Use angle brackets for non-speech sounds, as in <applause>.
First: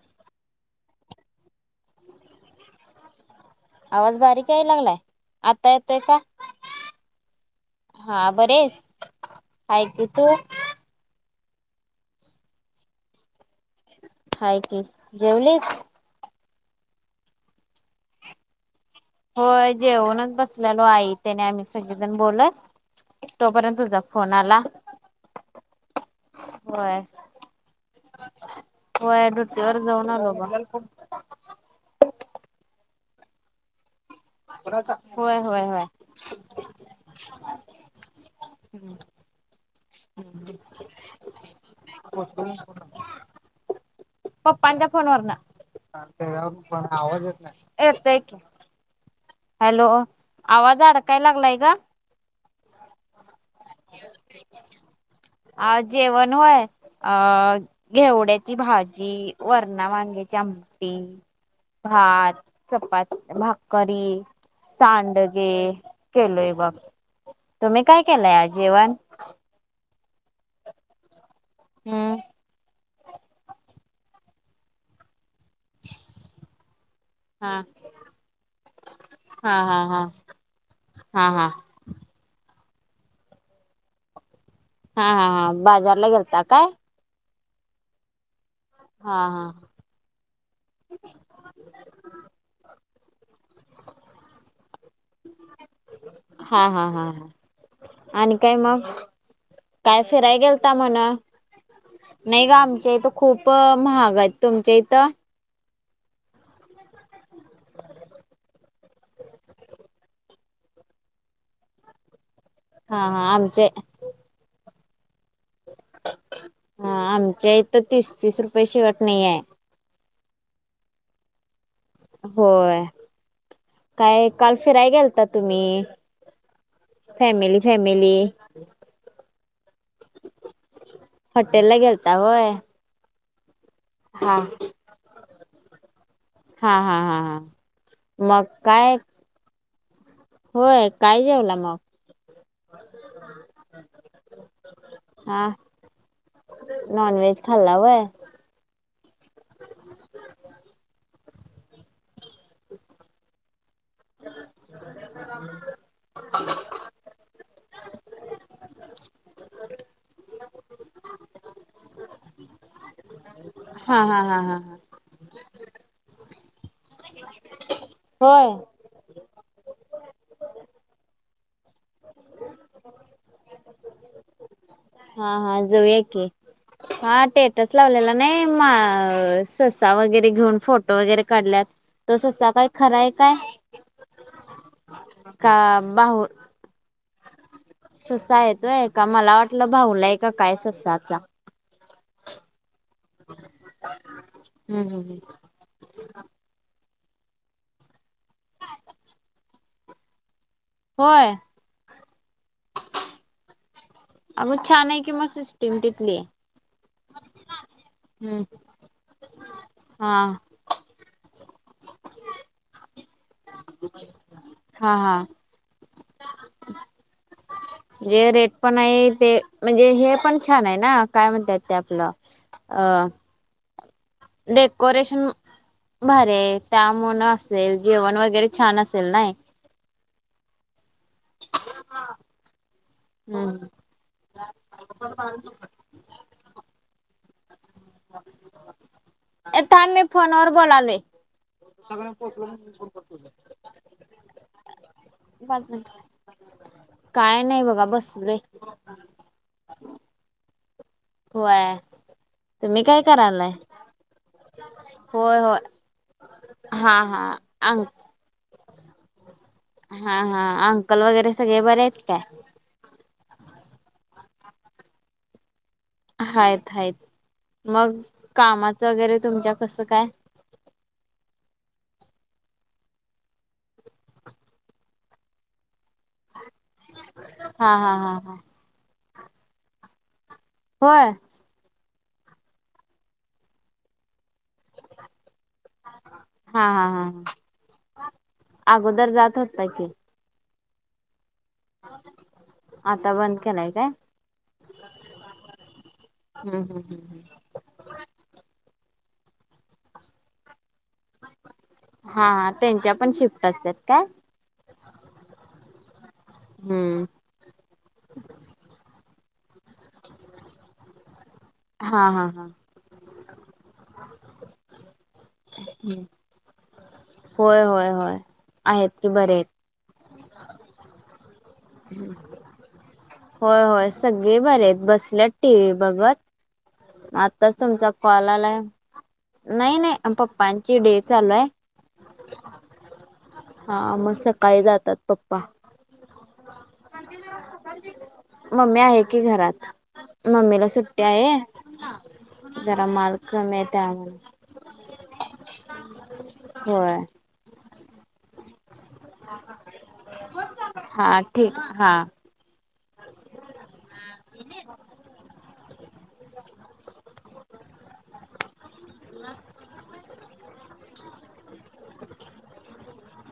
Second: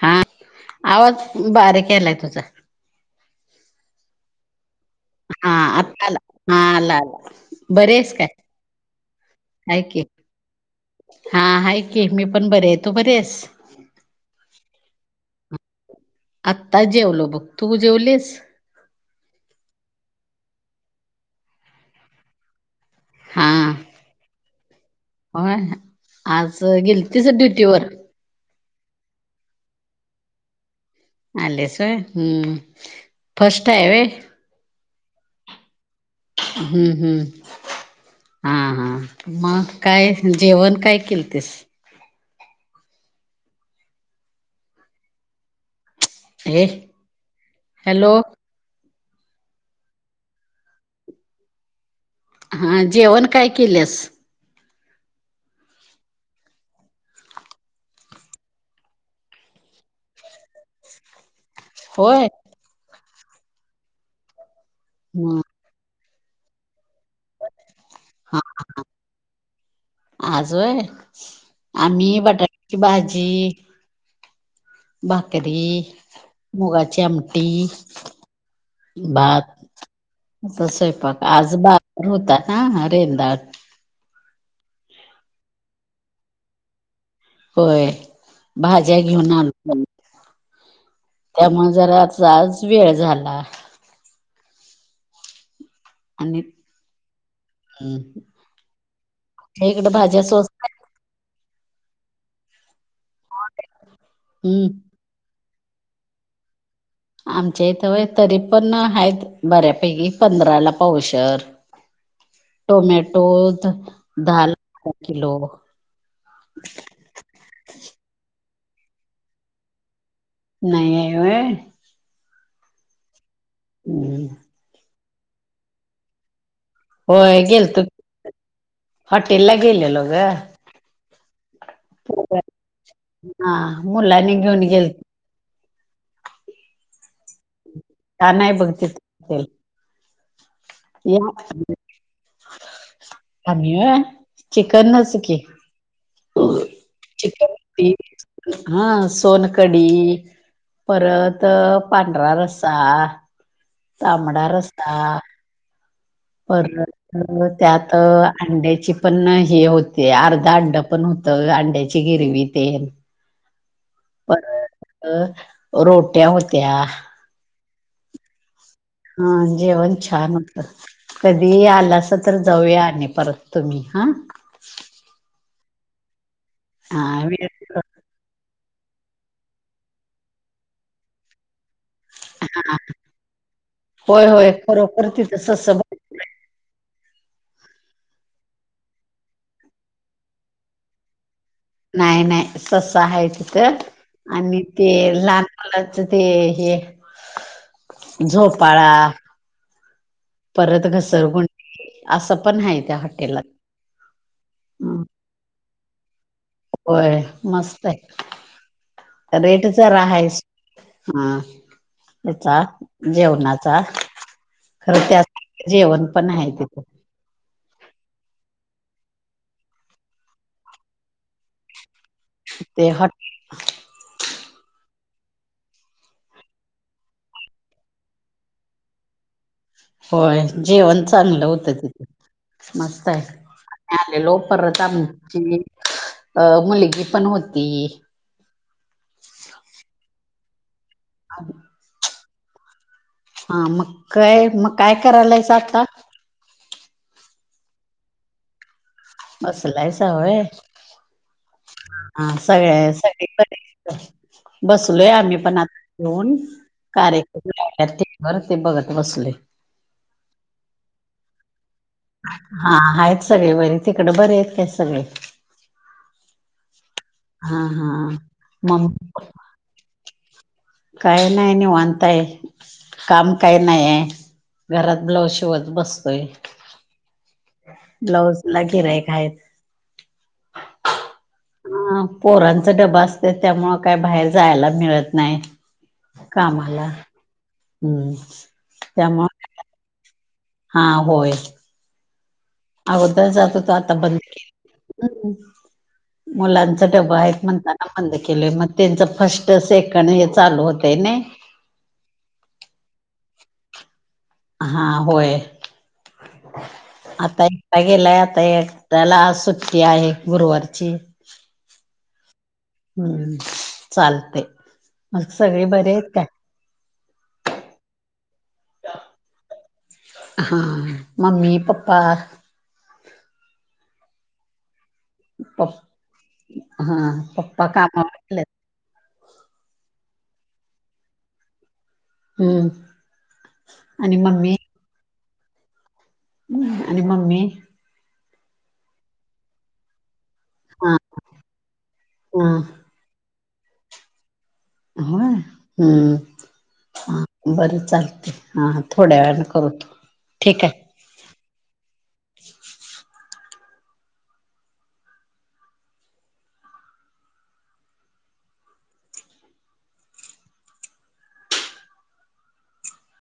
हा, आवाज बारीक यायलाय तुझा. आवाज बारीक याय लागलाय? हा आता येतोय का? आला हा आला आला बरी आहेस काय हा बरेस हाय हायत की तू? हा हाय की मी पण बरी आहे. तू बरी आहेस? हाय की. जेवलीस? आत्ताच जेवलो बघ. तू जेवलीस? होय जेवूनच बसलेलो, आई तेन आम्ही सगळेजण बोलत. तोपर्यंत तुझा फोन आला. व्हय? आज गेलतीस ड्युटीवर? व्हय. ड्यूटीवर जाऊण आलो बघ. आलीस व्हय? हं. फर्स्ट हाय व्हय? होय होय होय. हं हं, हां हां. म? काय जेवण काय केलतस? <unintelligible> पप्पांच्या फोनवरन. चालतंय हे पण आवाज येत नाही. हॅलो येतय की. हॅलो, आवाज अडकाय लागलाय गं. हा जेवण काय केलेस? आज जेवण व्हय? अ घेवड्याची भाज जी, वरणा वांग्याची आमटी, होय भात, चपात भाकरी, हं, सांडगे केलय बघ. तुम्ही काय केलंय आज जेवण? आज व्हय? हम्म आम्ही बटाट्याची भाजी, भाकरी, मुगाची आमटी, हा भात हा हा हा असा स्वैपाक. हा हा आज भात होता ना रेंदात. हा हा हां बाजारला गेलता काय? होय. भाज्या हा घेऊन आल हा त्यामुळे जरासा आज वेळ झाला. आणि हा हा हां तुमच्या आणि काय मग? इकडं काय भाज्या फिराय स्वस्त गेलता आहेत? म्हणा. नाही ग आमच्या इथ खूप महाग आहेत हम्म तुमच्या इथं- आमच्या इथं तरी पण आहेत बऱ्यापैकी पंधराला पावशर. <inaudible> टोमॅटो हा आमचे द धाला पाव किलो. हा. आमच्या इथ तीस तीस रुपये शेवट नाही आहे. नाही <unintelligible> होय हम्म. काय काल फिराय गेलता तुम्ही होय फॅमिली गेल तू फॅमिली <inaudible> हॉटेल ला गेले लो ग. हॉटेल ला गेलता होय. हा मुला हा. नि घेऊन गेल्त. हा हा हा हा. का मग नाही बघते. काय <inaudible> होय काय जेवला मग? <inaudible> आमही व चिकन नसकी, हा हो, नॉनव्हेज खाल्ला व्हय. <unintelligible> हा सोनकडी परत पांढरा रसा तांमडा रस्ता, बर, त्यात अंड्याची पण हे होती अर्धा अंड पण होतं अंड्याची गिरवी तेल हा हा हा हा हा. अ रोट्या होत्या <unintelligible> हो, हा अं जेवण छान होत कधी आलं अस तर जाऊया आ परत तुम्ही हा? हा हा जाऊ आहे की हा टेटस लावलेला नाही. <unintelligible> ससा वगैरे घेऊन फोटो वगैरे काढल्यात तस काय खरंय काय होय होय खरोखर <inaudible> तिथं का ससंब बाहु. ससा येतोय, का मला वाटलं भाऊलाय का काय ससा आतला नाही-नाही सस आहे तुथं आणि हम्म ते हम्म हम्म. लहान लाच ते हे <inaudible> झोपाळा. परत होय घसरगु असं पण आहे त्या हॉटेला अगं छान आहे कि म स स्टीम तिथली. होय मस्त हम्म आहे <inaudible> रेट हा जहायस हा त्याचा <inaudible> जेवणाच. हा खरं त्या हा. जेवण पण आहे तिथे <unintelligible> जे रेट पण आहे ते म्हणजे हे पण छान आहे ना काय म्हणत य ते आपलं ते अ हट डेकोरेशन. बरे त्यामु असेल जेवण वगैरे छान असेल ना होय जेवण चांगलं होतं तिथे मस्त हम्म आहे <inaudible> आलेलो परता आमची. अं मुलगी पण होती. <inaudible> आथ मी फोन वर बोलालोय. अ. सगळ्यां <unintelligible> हा मग काय मग काय करायलायच पाच आता? मिनिट काय नाही बघा बस रे बसलाय सवय. होय ह हा तुम्ही सगळ्या काय सगळे करायलाय प. बसलोय आम्ही होय पण होय आता घेऊन हा हा अं कार्यक्र बरं ते बघत बसले हा हा अंकल वगैरे सगळे बरे आहेत का हा आहेता आहेत सगळे बरी तिकड बरे आहेत का सगळे हाय हाय हा मग हा कामाचं वगैरे तुमच्या कसं काय काही नाही नाही वानताय काम काही नाही आहे घरात ब्लाऊज शिवत बसतोय ह ब्लाऊज लागेर का आहेत हो ह पोरांचा डबा असत त्यामु काय बाहेर जायला मिळत नाही हा कामाला हा हा हम्म अगोदर त्यामु जात होता क हा होय हो अगोदर जातो तो आता बंद हम्म हम्म मुलांचा डबा हम्म आहेत म्हणतात बंद केलय मग त्यांचं फर्स्ट सेकंड हे चालू होतय ना हा त्यांच्या पण शिफ्ट असतात काय हा होय हम्म आता ता गेला आता त्याला सुट्टी आहे गुरुवारची हा हा हा हम्म चालते मग सगळे बरे आहेत काय होय होय होय आहेत कि बरे आहेत हा ममी पप् होय होय सगळे बरे आहेत बसल्यात टी व्ही पप्प बघत हा आत्ताच पप्पा तुमचा कामावर कॉल गेलेत आलाय नाही नाही पप्पांची डे चालू आहे हम्म हा मग आणि सकाळी जातात पप्पा हम् आणि म्मी म्मी आहे की घरात ममीला हा सुट्टी हा आहे जरा माल कमी आहे त्यामुळे होय होय हम्म बर चालते हां थोड्या वेळाने करूतो ठीक आहे हा ठीक हा ह तन